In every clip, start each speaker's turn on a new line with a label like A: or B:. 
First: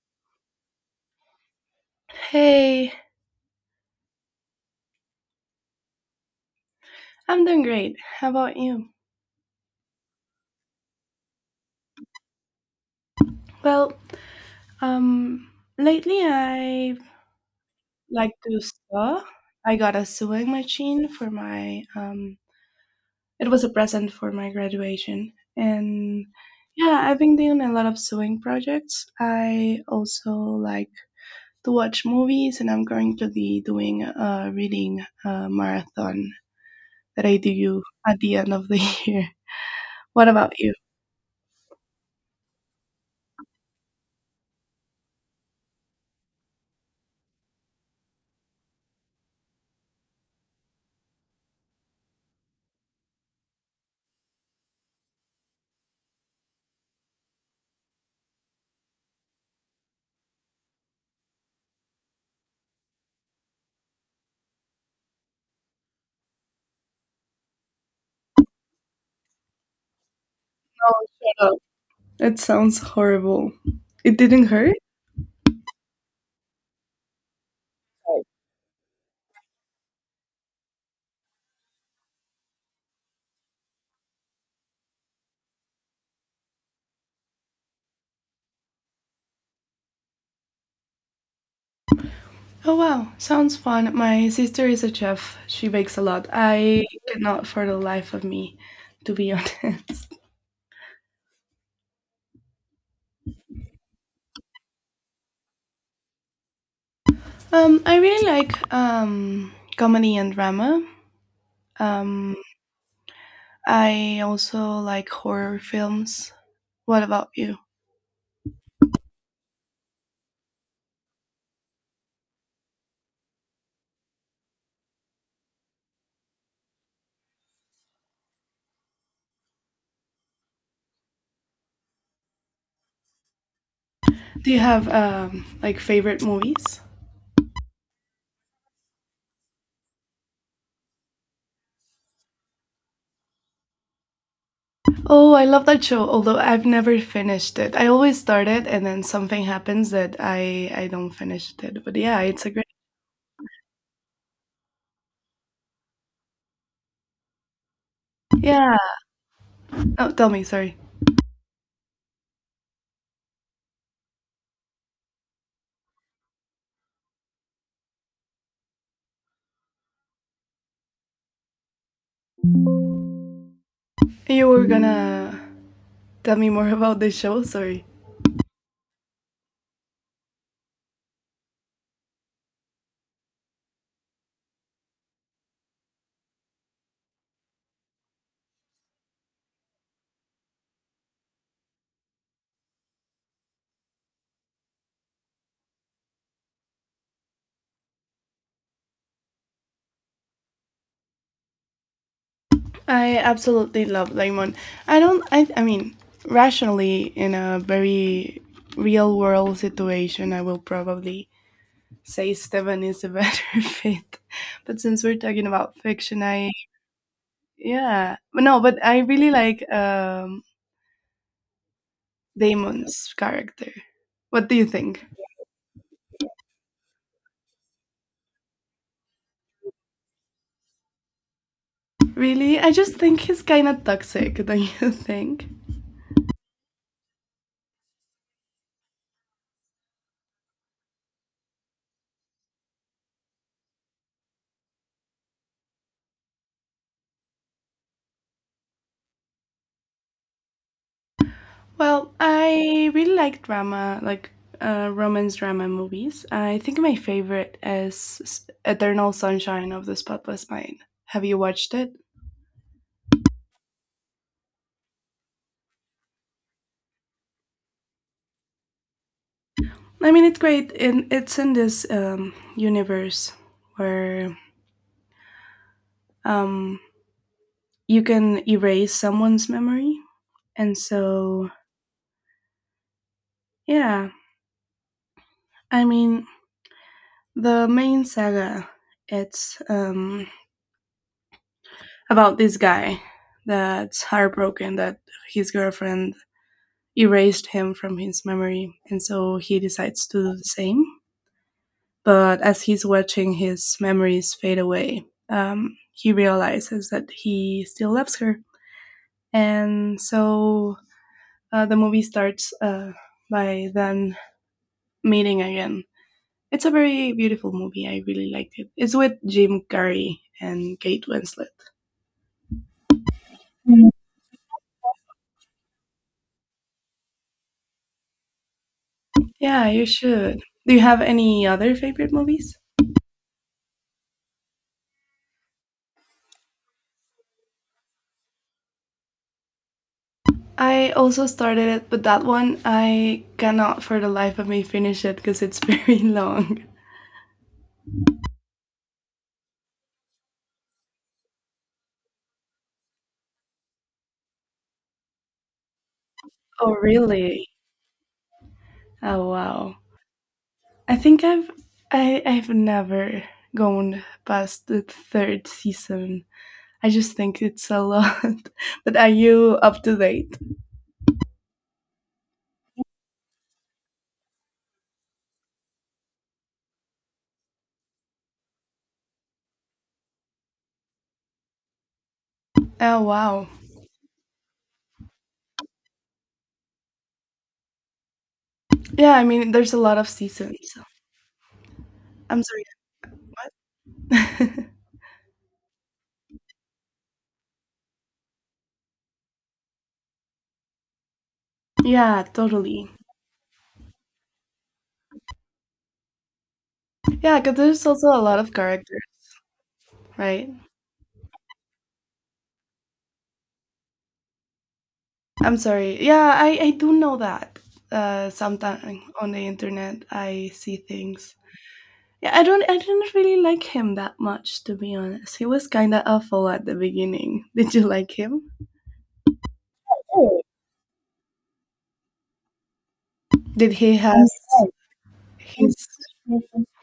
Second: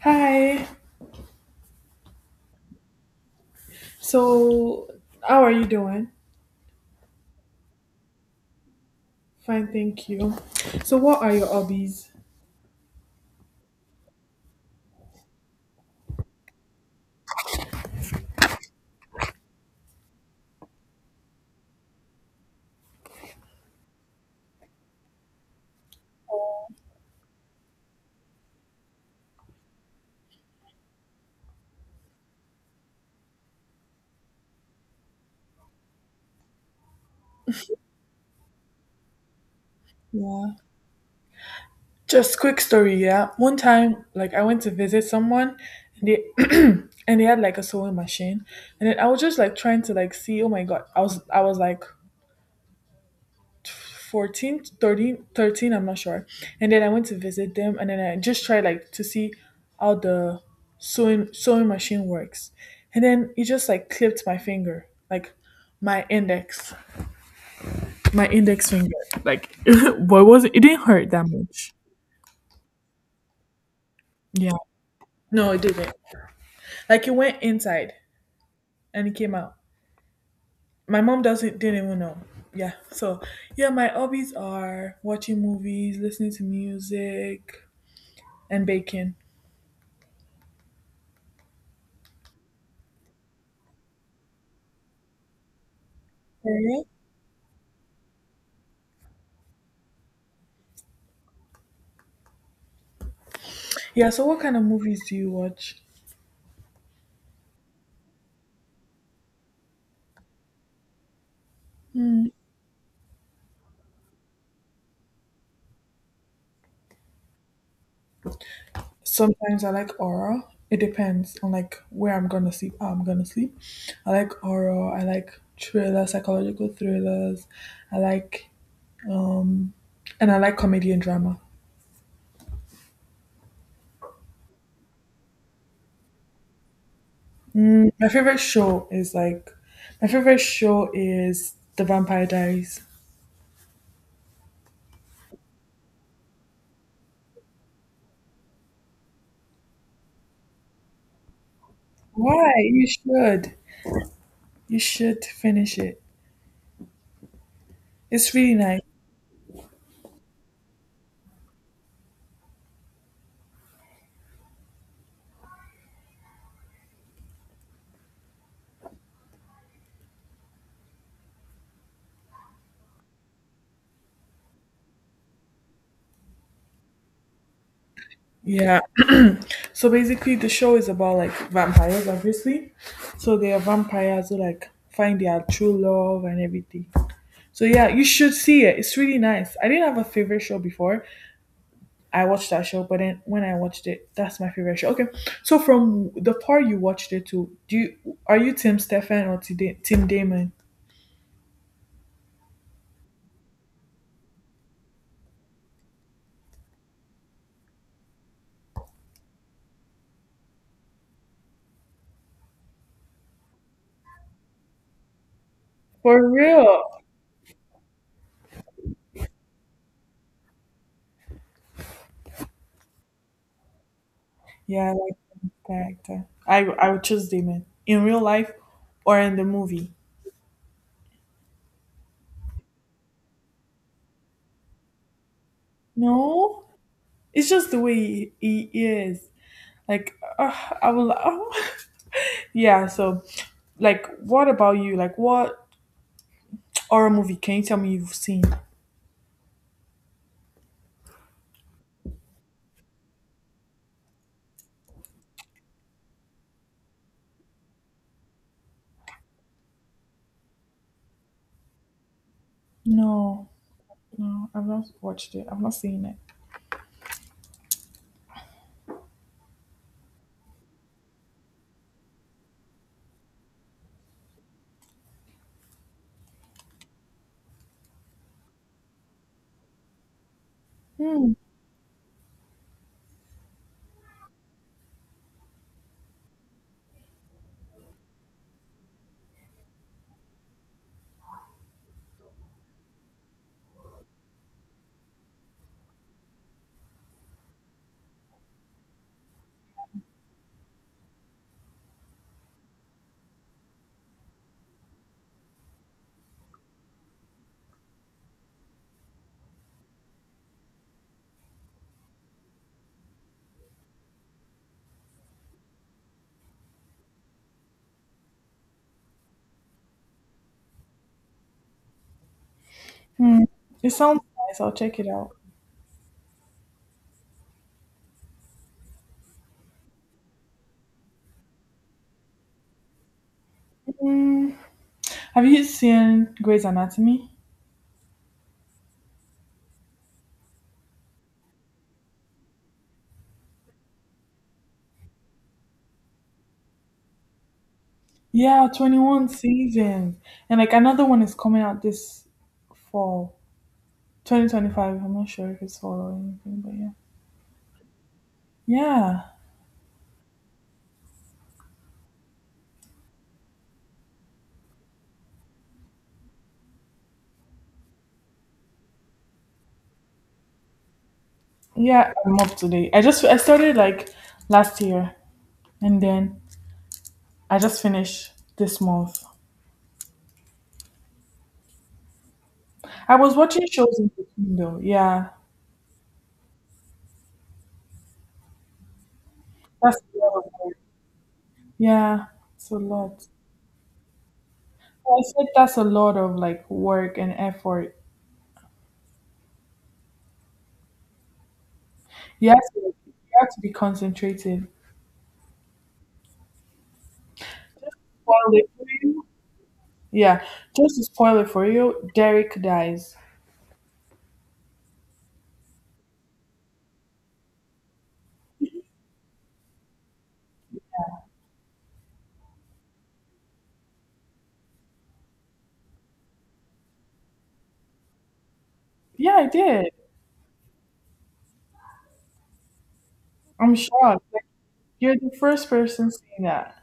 A: Hi.
B: Hey,
A: So, how are you doing?
B: I'm doing great. How about you?
A: Fine, thank you. So, what are your hobbies?
B: Well, um, Lately I like to sew. I got a sewing machine for my, it was a present for my graduation. And yeah, I've been doing a lot of sewing projects. I also like to watch movies and I'm going to be doing a reading marathon that I do at the end of the year. What
A: Yeah.
B: about you?
A: Just quick story, yeah. One time, like I went to visit someone and they and they had like a sewing machine. And then I was just like trying to like see, oh my god, I was like 14, 13, 13, I'm not sure. And then I went to visit them and then I just tried like to see how the sewing machine works. And then it just like clipped my finger, like my index. My index finger, like, what was it? It didn't hurt that
B: Oh,
A: much.
B: it sounds horrible. It didn't
A: Yeah.
B: hurt?
A: No, it didn't. Like, it went inside and it came out. My mom doesn't didn't even know. Yeah. So, yeah, my hobbies are watching movies, listening to music, and baking.
B: Oh wow, sounds fun. My sister is a chef. She bakes a lot.
A: Yeah.
B: I cannot for the life of me, to be honest.
A: Yeah. So, what kind of movies do you watch?
B: I really like comedy and drama. Um, I also like horror films. What about you?
A: Sometimes I like horror. It depends on like where I'm gonna sleep, how I'm gonna sleep. I like horror. I like thriller, psychological thrillers. I like Um, and I like comedy and drama.
B: Do you have like favorite movies?
A: Mm, my favorite show is The Vampire Diaries.
B: Oh, I love that show, although I've never finished it. I always start it and then something happens that I don't finish it. But yeah, it's a
A: Why?
B: great.
A: You should. You should finish it. It's really
B: Yeah.
A: nice.
B: Oh, tell me, sorry. You were gonna. Tell me more about the show. Sorry.
A: Yeah. So basically, the show is about like vampires, obviously. So they are vampires who like find their true love and everything. So yeah, you should see it. It's really nice. I didn't have a favorite show before, I watched that show, but then when I watched it, that's my favorite show. Okay, so from the part you watched it to, do you are you Tim Stefan or Tim Damon?
B: I absolutely love Lemon. I don't. I. I mean, rationally, in a very real world situation, I will probably say Steven is a better fit. But since we're talking about fiction,
A: For
B: I
A: real?
B: yeah. But no, but I really like Damon's character. What do you
A: Yeah, I
B: think?
A: like Tim's character. I would choose Damon in real life or in the movie.
B: Really, I just think he's kind of toxic. Don't you think?
A: No, it's just the way he is. Like I will. Yeah. So like, what about you? Like, what horror movie can you tell me you've seen?
B: Well, I really like drama, like romance drama movies. I think my favorite is Eternal Sunshine of the Spotless Mind. Have you watched it?
A: No, no, I've not watched it. I've not seen it.
B: I mean, it's great, and it's in this universe where um, you can erase someone's memory, and
A: Hmm.
B: so yeah. I mean, the main saga it's about this guy that's heartbroken that his girlfriend erased him from his memory, and so he decides to do the same. But as he's watching his memories fade away, he realizes that he still loves her. And so the movie starts by them meeting again. It's a very beautiful movie. I really liked it. It's with Jim Carrey and Kate Winslet.
A: Hmm.
B: Mm-hmm.
A: It sounds nice. I'll check it out.
B: Yeah, you should. Do you have any other favorite movies?
A: Hmm. Have you seen Grey's Anatomy?
B: I also started it, but that one I cannot for the life of me finish it because it's very long.
A: Yeah, 21 seasons. And like another one is coming out this fall. 2025. I'm not sure if it's fall or anything, but
B: Oh,
A: yeah.
B: really?
A: Yeah.
B: Oh, wow. I think I've I, I've never gone past the third season. I just think it's a lot. But are you up to date?
A: Yeah, I'm up to date. I started like last year and then I just finished this month.
B: Oh,
A: I was
B: wow.
A: watching shows in between though. Yeah.
B: Yeah, I mean, there's a
A: That's
B: lot of
A: a lot of
B: seasons.
A: work.
B: So
A: Yeah,
B: I'm sorry.
A: it's a lot. I said that's a lot of like work and effort.
B: Yeah,
A: You have to
B: totally.
A: you have to be concentrating.
B: Yeah, because there's also a
A: Spoil
B: lot of
A: it for
B: characters,
A: you. Yeah.
B: right?
A: Just to spoil it for you, Derek dies.
B: I'm sorry. Yeah, I do know that. Sometimes on the internet, I see things. Yeah, I don't. I didn't really like him that much, to be honest. He was kind of awful at the beginning. Did you like him?
A: Yeah, I did.
B: Oh, Did
A: I'm
B: he
A: shocked.
B: has?
A: Like you're the first
B: He's
A: person saying that.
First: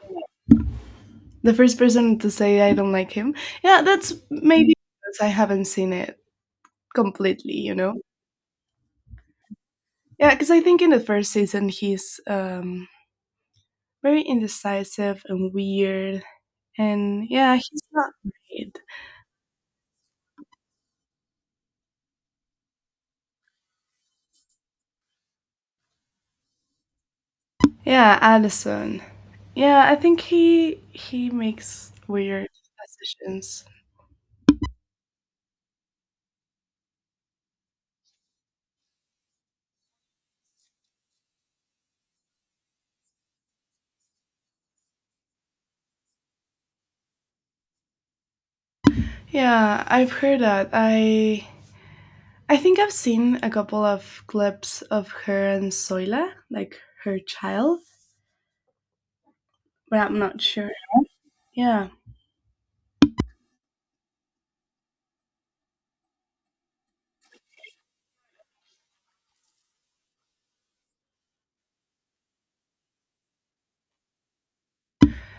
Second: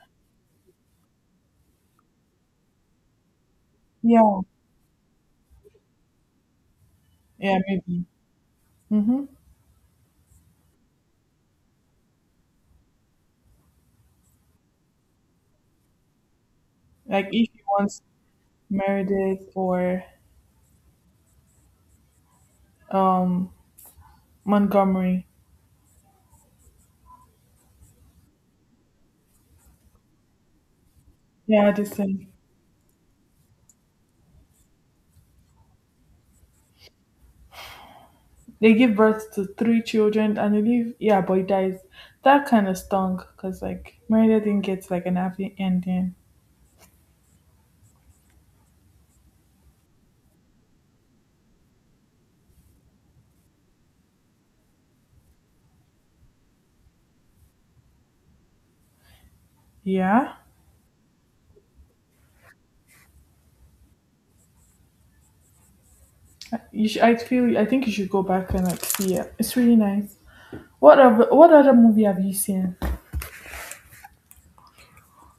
B: the first person to say I don't like him. Yeah, that's
A: Yeah.
B: maybe because I haven't seen it completely.
A: Yeah,
B: You know.
A: maybe. Mm-hmm.
B: Yeah, because I think in the first season he's very indecisive and weird, and
A: Like if
B: yeah,
A: you
B: he's
A: want
B: not great.
A: Meredith or um Montgomery.
B: Yeah, Allison. Yeah, I think he
A: Yeah,
B: makes
A: Addison.
B: weird decisions.
A: They give birth to three children and they leave. Yeah, but he dies. That kind of stung because like Meredith didn't get like an happy ending.
B: Yeah, I've heard that. I think I've seen a couple of clips of her and Soila, like her child, but I'm
A: Yeah.
B: not sure. Yeah.
A: You should, I feel. I think you should go back and like see it. It's really nice. What other movie have you seen?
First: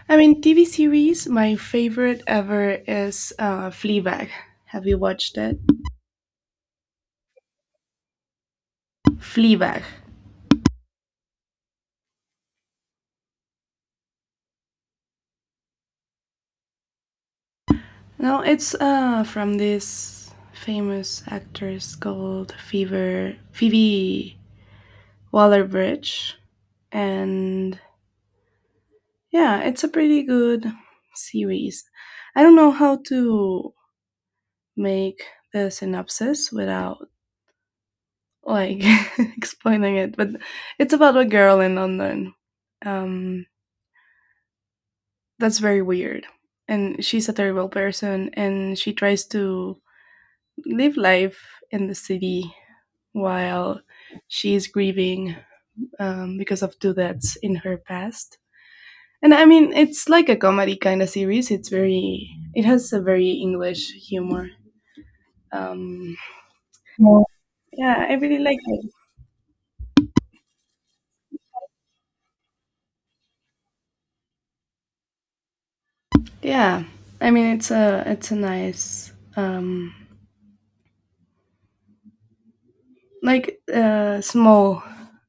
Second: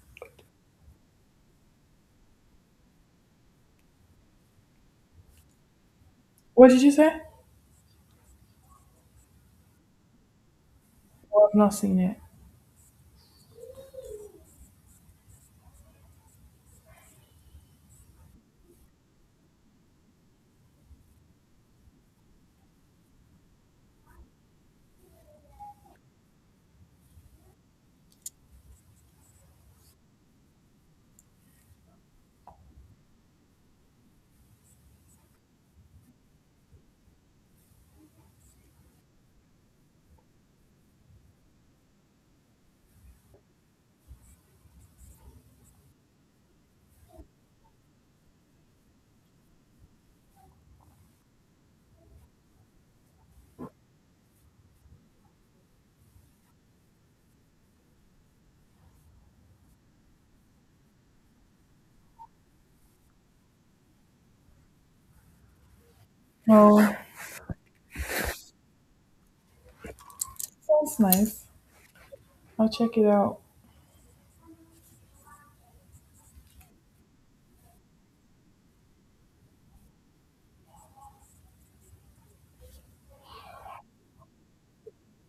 B: I mean, TV series, my favorite ever is Fleabag. Have you watched it?
A: What did you say?
B: Fleabag.
A: Oh, I've not seen it.
B: No, it's from this famous actress called Fever Phoebe Waller Bridge. And yeah, it's a pretty good series. I don't know how to make the synopsis without like explaining it, but it's about a girl in London. Um, that's very weird. And she's a terrible person and she tries to live life in the city while she's grieving because of two deaths in her past. And I mean, it's like a comedy kind of series. It's very, it has a very English humor. Um,
A: Oh,
B: Yeah. Yeah, I really like it.
A: sounds nice. I'll check it out.
B: Yeah, I mean, it's a nice, like small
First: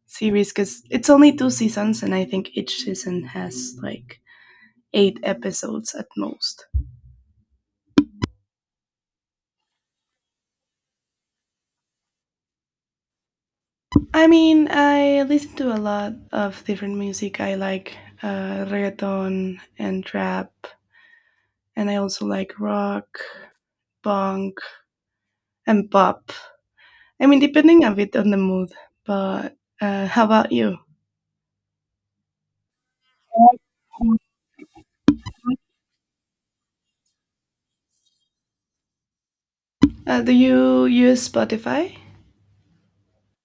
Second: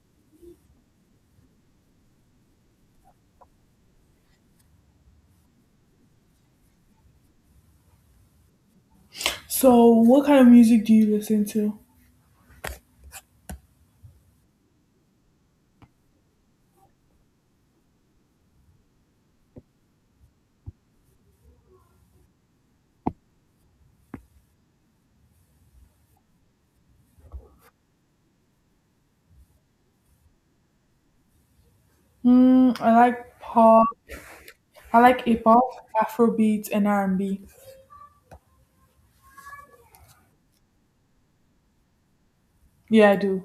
B: series because it's only two seasons, and I think each season has like eight episodes at most.
A: So, what kind of music do you listen to?
B: I mean, I listen to a lot of different music. I like reggaeton and trap, and I also like rock punk and pop. I mean, depending a bit on the mood. But how about you?
A: Hmm. I like pop. I like A-pop, Afrobeat, and R&B.
B: Do you use Spotify?
A: Yeah, I do.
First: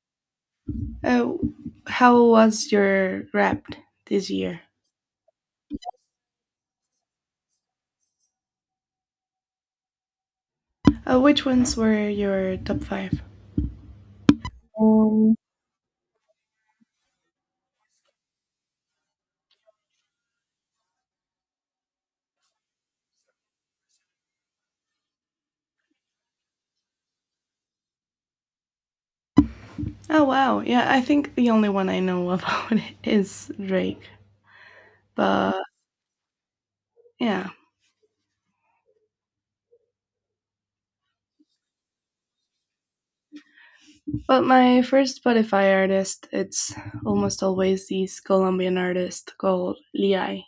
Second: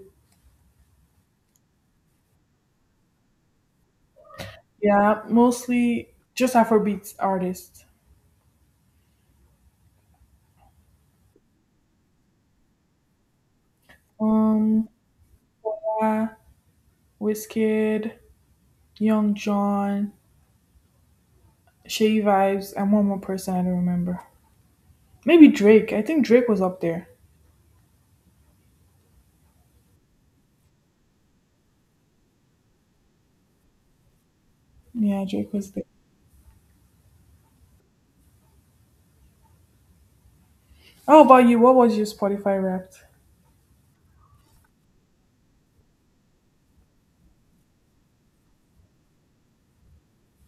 B: Uh, how was your rap this year?
A: Yeah, mostly just Afrobeat artists.
B: Which ones were your top 5?
A: Um,
B: Um,
A: yeah, Wizkid, Young John, Shay Vibes, and one more person I don't remember. Maybe Drake. I think Drake was up there.
B: Oh wow, yeah, I think the only one I know about is Drake.
A: Yeah, Drake
B: But
A: was there.
B: yeah.
A: How about you? What was your Spotify Wrapped?
B: But my first Spotify artist, it's almost always this Colombian artist called Liai.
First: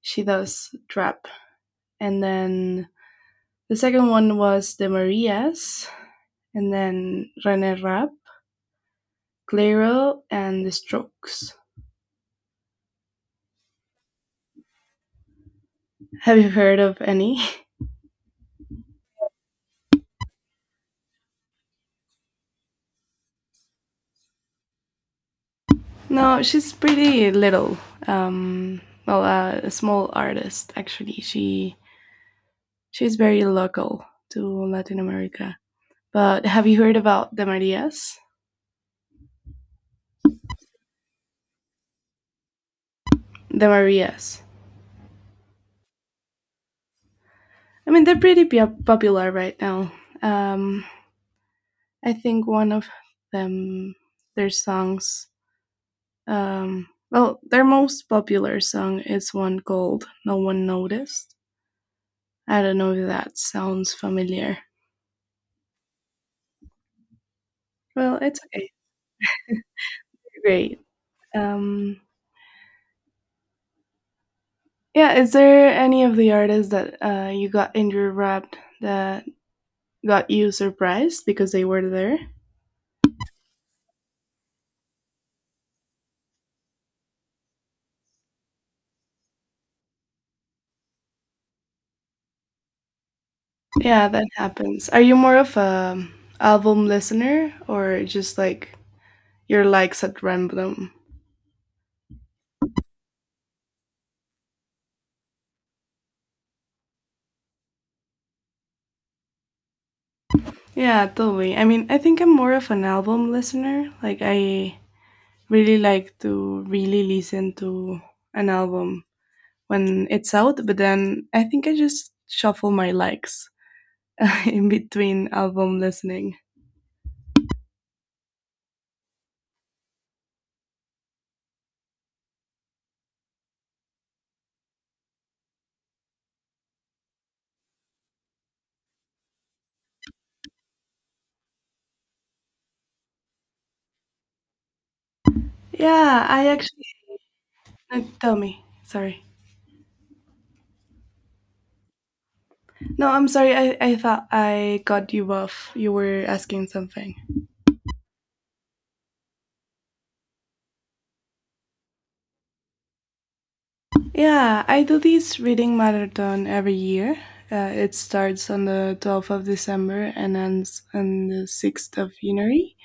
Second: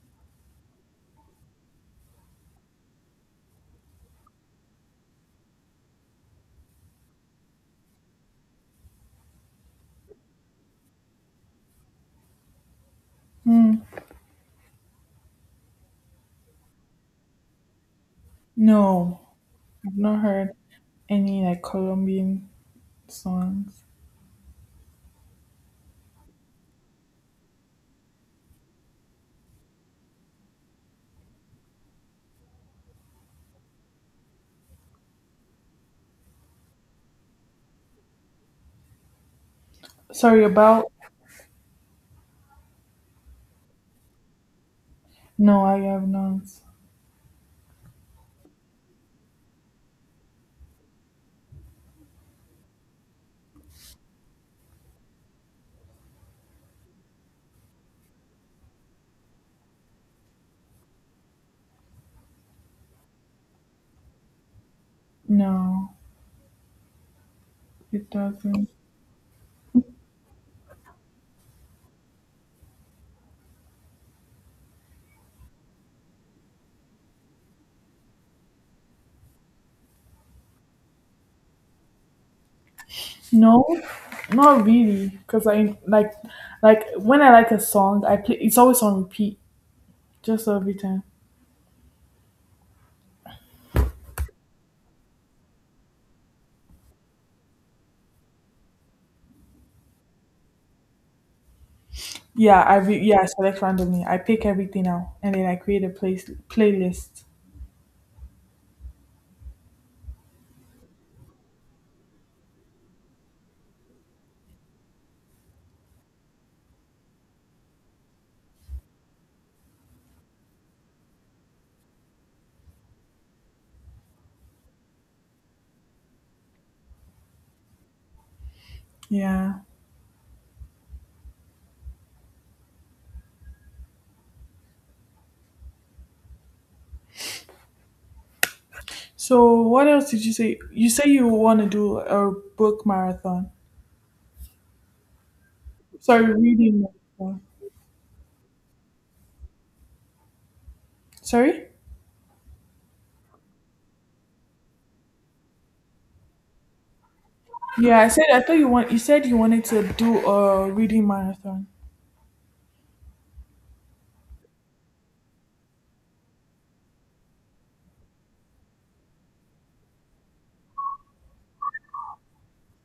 B: She does trap. And then the second one was the Marias, and then René Rapp, Clairol, and the Strokes.
A: Hmm.
B: Have you heard of any?
A: No, I've not heard any like Colombian songs.
B: No, she's pretty little. A small artist actually. She's very local to Latin America. But have you heard about the Marias?
A: Sorry about.
B: The Marias.
A: No, I have not.
B: I mean, they're pretty popular right now. Um, I think them, their songs well, their most popular song is one called No One Noticed. I don't know if that sounds familiar.
A: No, it
B: Well, it's
A: doesn't.
B: okay. Great. Um, yeah, is there any of the artists that you got in your rap that got you surprised because they were there?
A: No, not really. Cause I like when I like a song, I play. It's always on repeat, just every time.
B: Yeah, that happens. Are you more of a album listener or just like your likes at random?
A: Yeah, I select randomly. I pick everything out, and then I create a place playlist.
B: Yeah, totally. I mean, I think I'm more of an album listener. Like I really like to really listen to an album when it's out, but then I think I just shuffle my likes in between album listening.
A: Yeah. So what else did you say? You say you want to do a book marathon.
B: Yeah,
A: Sorry,
B: I
A: reading
B: actually
A: marathon.
B: tell me. Sorry.
A: Sorry?
B: No, I'm sorry. I thought I got you off. You were asking something.
A: Yeah, I said I thought you want you said you wanted to do a reading marathon.
B: Yeah, I do this reading marathon every year. It starts on the 12th of December and ends on the 6th of January.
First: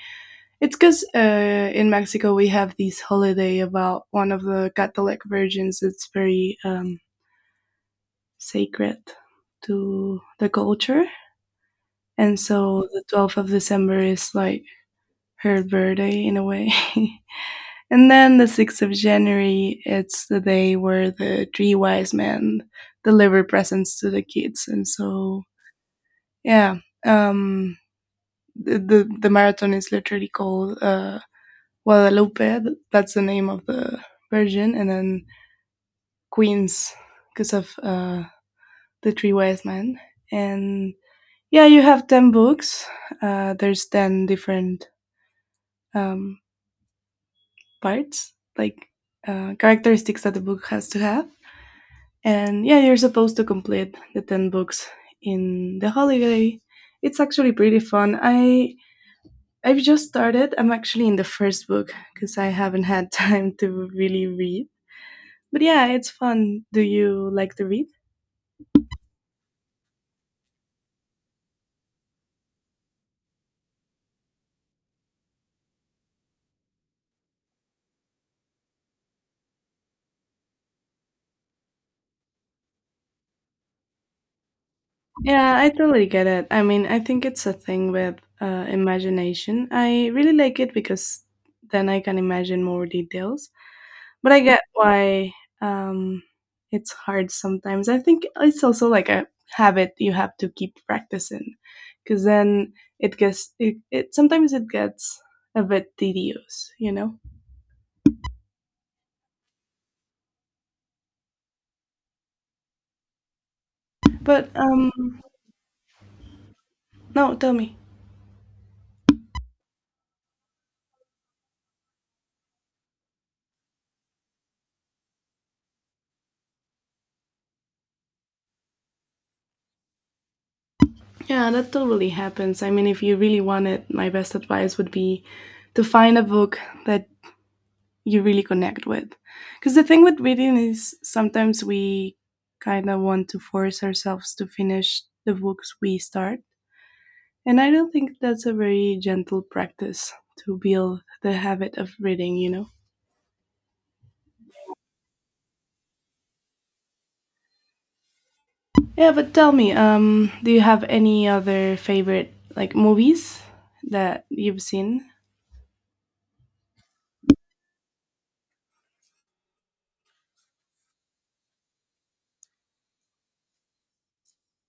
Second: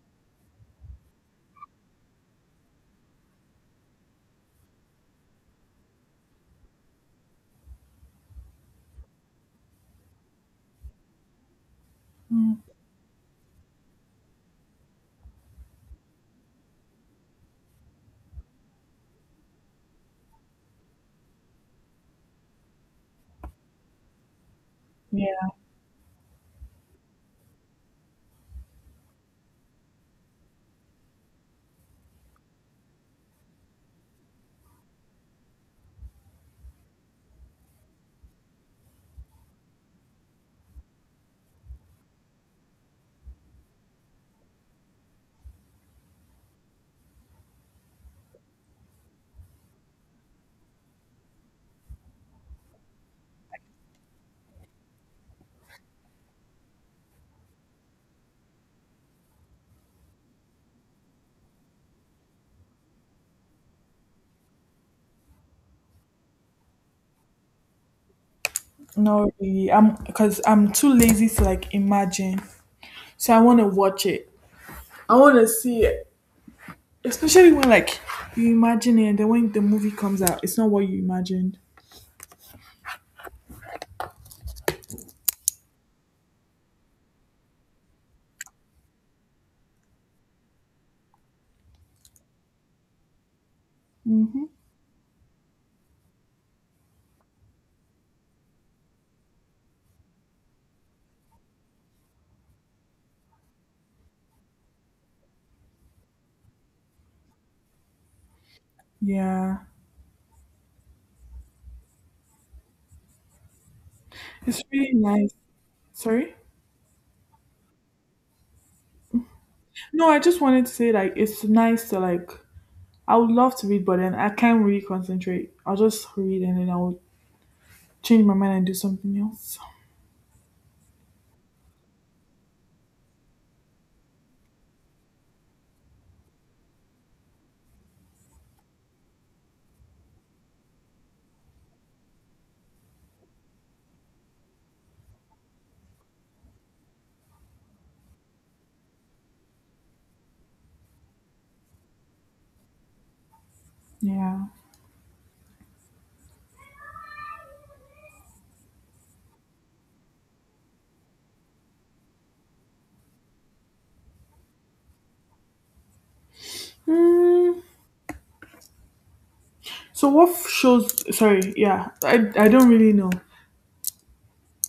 B: It's because in Mexico we have this holiday about one of the Catholic virgins. It's very sacred to the culture, and
A: Mm.
B: so the 12th of December is like her birthday in a way. And then the 6th of January, it's the day where the three wise men deliver presents to the kids, and so
A: Yeah,
B: yeah, um, the marathon is literally called Guadalupe, that's the name of the Virgin, and then Queens because of the three wise men. And yeah, you have 10 books. There's 10 different um, parts, like characteristics that the book has to have. And yeah, you're supposed to complete the 10 books in the holiday. It's actually pretty fun. I've just started. I'm actually in the first book because I haven't had time to really read. But yeah, it's fun. Do you like to read?
A: no, really. I'm because I'm too lazy to like imagine. So I want to watch it. I want to see it, especially when like you imagine it, and then when the movie comes out, it's not what you imagined.
B: Yeah, I totally get it. I mean, I think it's a thing with imagination. I really like it because then I can imagine more details. But I
A: Mm-hmm.
B: get why um, it's hard sometimes. I think it's also like a habit you have to keep practicing because then it sometimes it gets a bit tedious, you know.
A: Yeah,
B: But
A: it's
B: um,
A: really nice. Sorry.
B: no, tell me.
A: No, I just wanted to say like it's nice to like I would love to read, but then I can't really concentrate. I'll just read and then I'll change my mind and do something else.
B: Yeah, that totally happens. I mean, if you really want it, my best advice would be to find a book that you really connect with. Because the thing with reading is sometimes we kind of want to force ourselves to finish the books we start. And I don't think that's a very gentle practice to build the habit of reading, you know?
A: Yeah.
B: Yeah, but tell me, do you have any other favorite like movies that you've seen?
A: Mm. So shows? Sorry. Yeah. I don't really know.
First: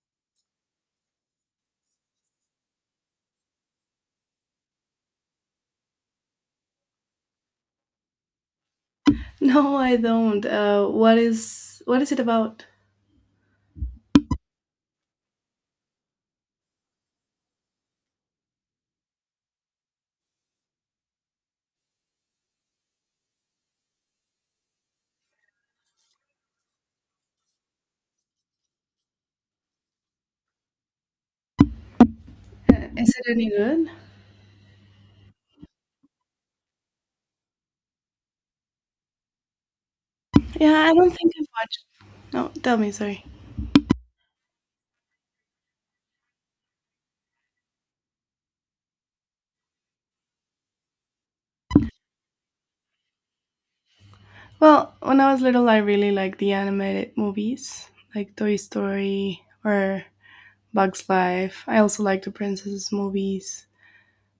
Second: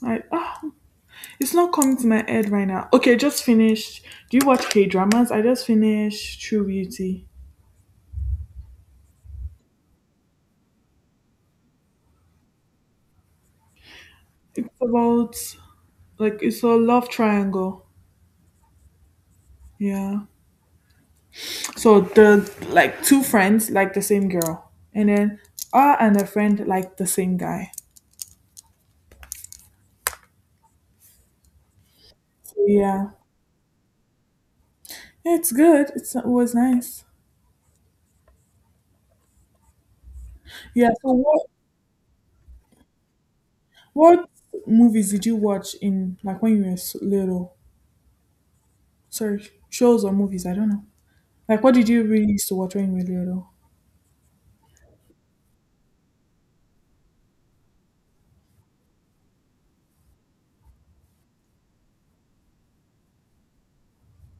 A: I it's not coming to my head right now. Okay, just finished. Do you watch K dramas? I just finished True Beauty.
B: No, I don't. What is it about?
A: It's about like it's a love triangle. Yeah. So the like two friends like the same girl, and then her and her friend like the same guy. So
B: Is
A: yeah.
B: it any good?
A: It's good. It's, it was nice.
B: Yeah,
A: Yeah.
B: I don't
A: So
B: think I've watched. No, tell me, sorry.
A: what movies did you watch in like when you were little? Sorry, shows or movies? I don't know. Like what did you really used to watch when you were little?
B: Well, when I was little, I really liked the animated movies, like Toy Story or Bug's Life. I also liked the princesses movies.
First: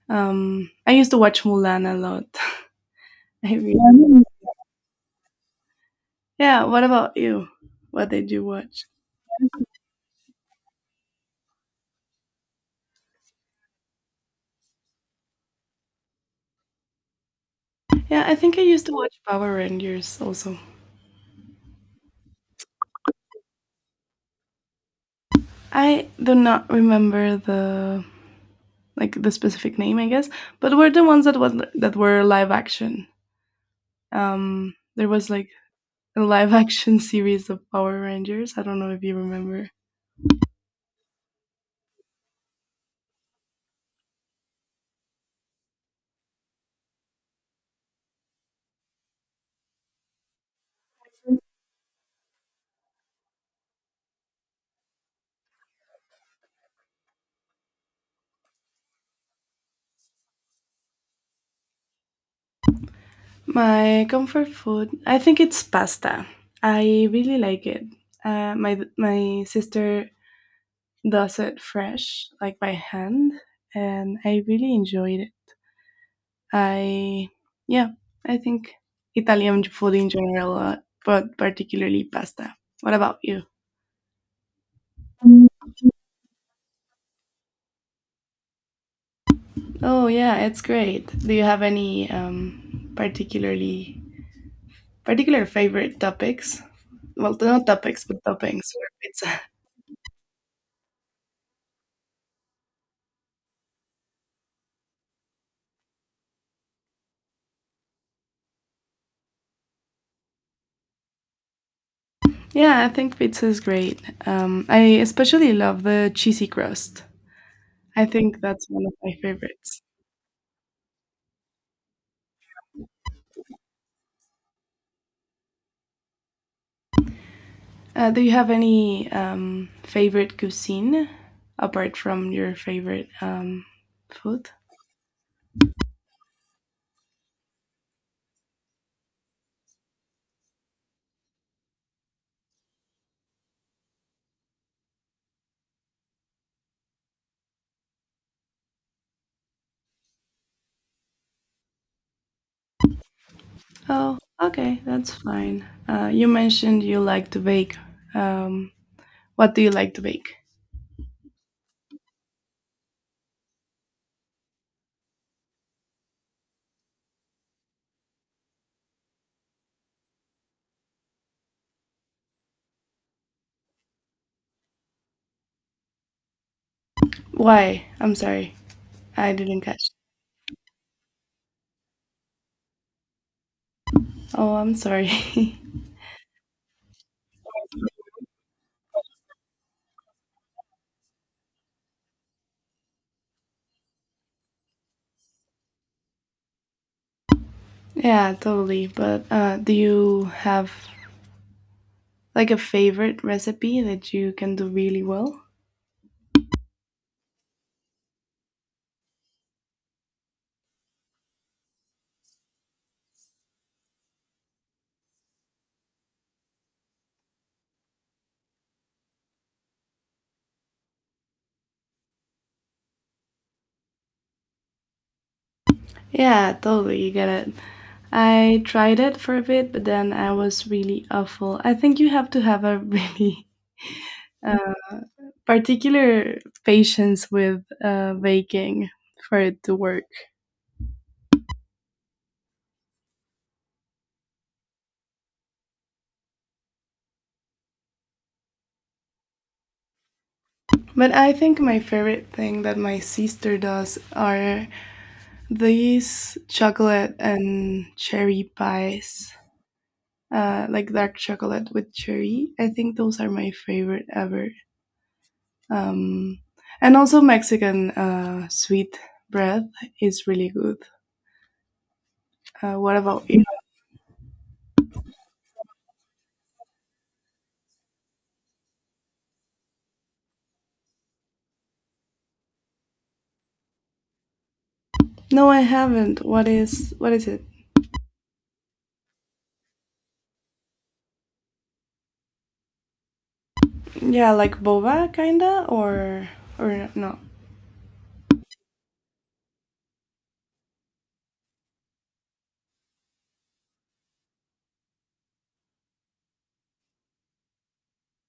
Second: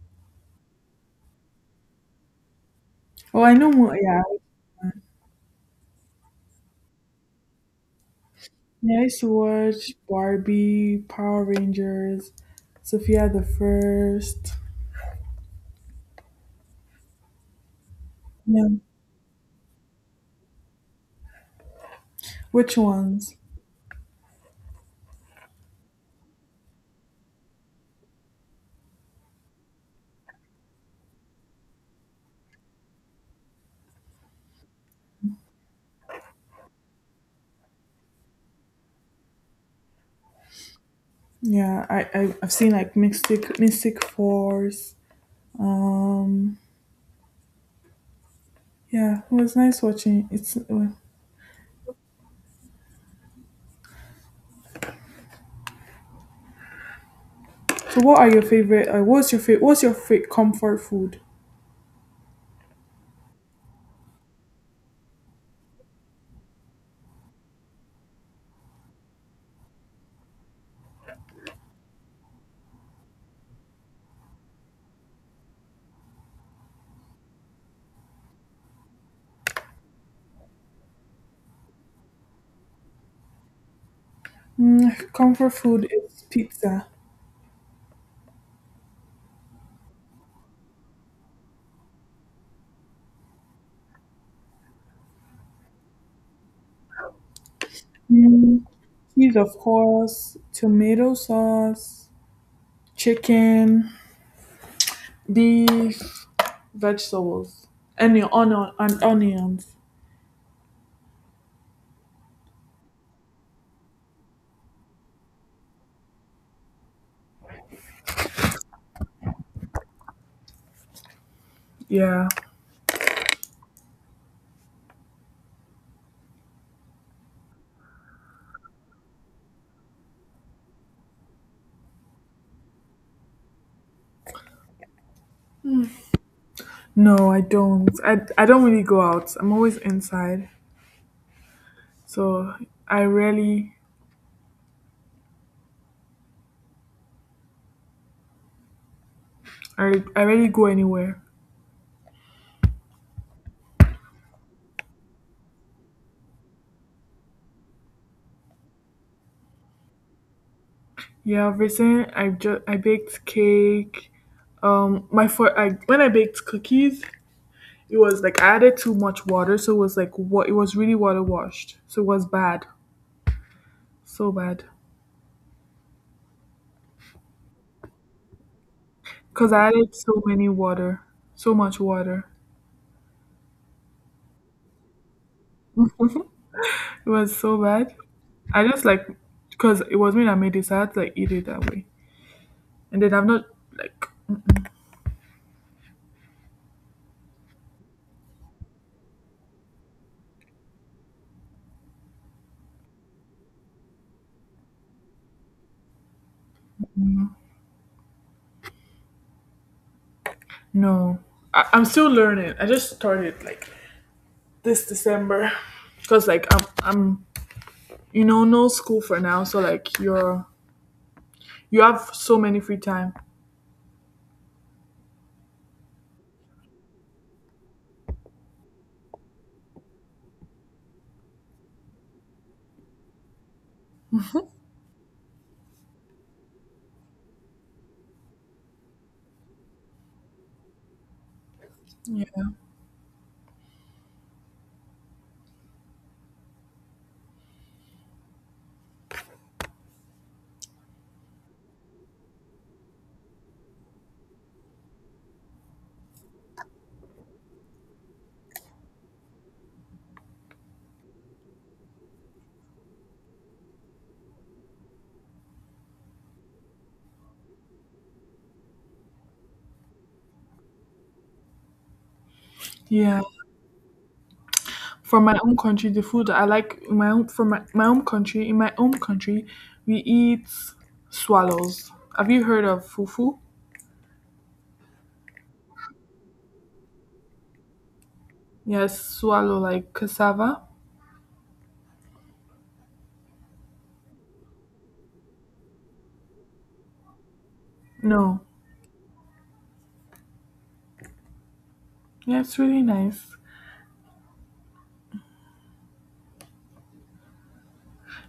B: I used to watch Mulan a lot.
A: Oh, I
B: I
A: know.
B: really.
A: Yeah,
B: Yeah. What about you? What did you watch?
A: yeah. I used to watch Barbie, Power Rangers, Sophia the First.
B: Yeah, I think I
A: Yeah.
B: used to watch Power Rangers also.
A: Which ones?
B: I do not remember the like the specific name, I guess, but were the ones that were live action. There was like a live action series of Power Rangers. I don't know if you remember.
A: Yeah, I've seen like Mystic Force. Um. Yeah, it was nice watching. It's. So what are your favorite what's your favorite comfort food?
B: My comfort food, I think it's pasta. I really like it. My my sister does it fresh, like by hand, and I really enjoyed it. I Yeah, I think Italian food in general, but particularly pasta. What about you?
A: Mm, comfort food is pizza.
B: Oh yeah, it's great. Do you have any particular favorite topics well not topics but
A: Mm,
B: toppings for pizza?
A: cheese of course, tomato sauce, chicken, beef, vegetables, and onions.
B: Yeah, I think pizza is great. I especially love the cheesy crust. I think that's one of my favorites.
A: Yeah.
B: Do you have any favorite cuisine apart from your favorite food?
A: No, I don't. I don't really go out. I'm always inside. So I rarely I rarely go anywhere.
B: Oh okay, that's fine. You mentioned you like to bake. um, what do you like to bake?
A: Yeah, recently I baked cake. My for I when I baked cookies, it was like I added too much water, so it was like what it was really water washed. So it was bad, so bad.
B: Why, I'm sorry, I
A: Cause
B: didn't
A: I
B: catch.
A: added so many water, so much water.
B: Oh, I'm sorry.
A: It was so bad. I just like because it was me that made it, so I had to like eat it that way. And then I have not like.
B: Yeah, totally. But do you have like a favorite recipe that you can do really well?
A: No, I'm still learning. I just started like this December because like I'm you know no school for now, so like you're you have so many free time.
B: Yeah, totally. You get it. I tried it for a bit, but then I was really awful. I think you have to have a really uh, particular patience with baking for it to work.
A: Yeah.
B: But I think my favorite thing that my sister does are these chocolate and cherry pies. Like dark chocolate with cherry. I think those are my favorite ever. Um, and also Mexican sweet bread is really good. What
A: Yeah.
B: about you?
A: From my own country, the food I like in my own from my, my own country in my own country, we eat swallows. Have you heard of fufu?
B: No, I haven't. What is it?
A: Yes, swallow like cassava.
B: Yeah, like boba kinda or no.
A: No. Yeah, it's really nice.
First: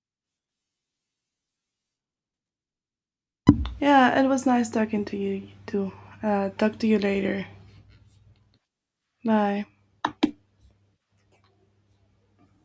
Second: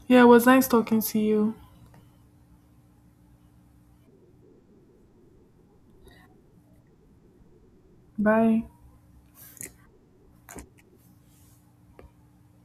A: Yeah, it was nice talking to you.
B: Yeah, it was nice talking to you too. Talk to you later.
A: Bye.
B: Bye.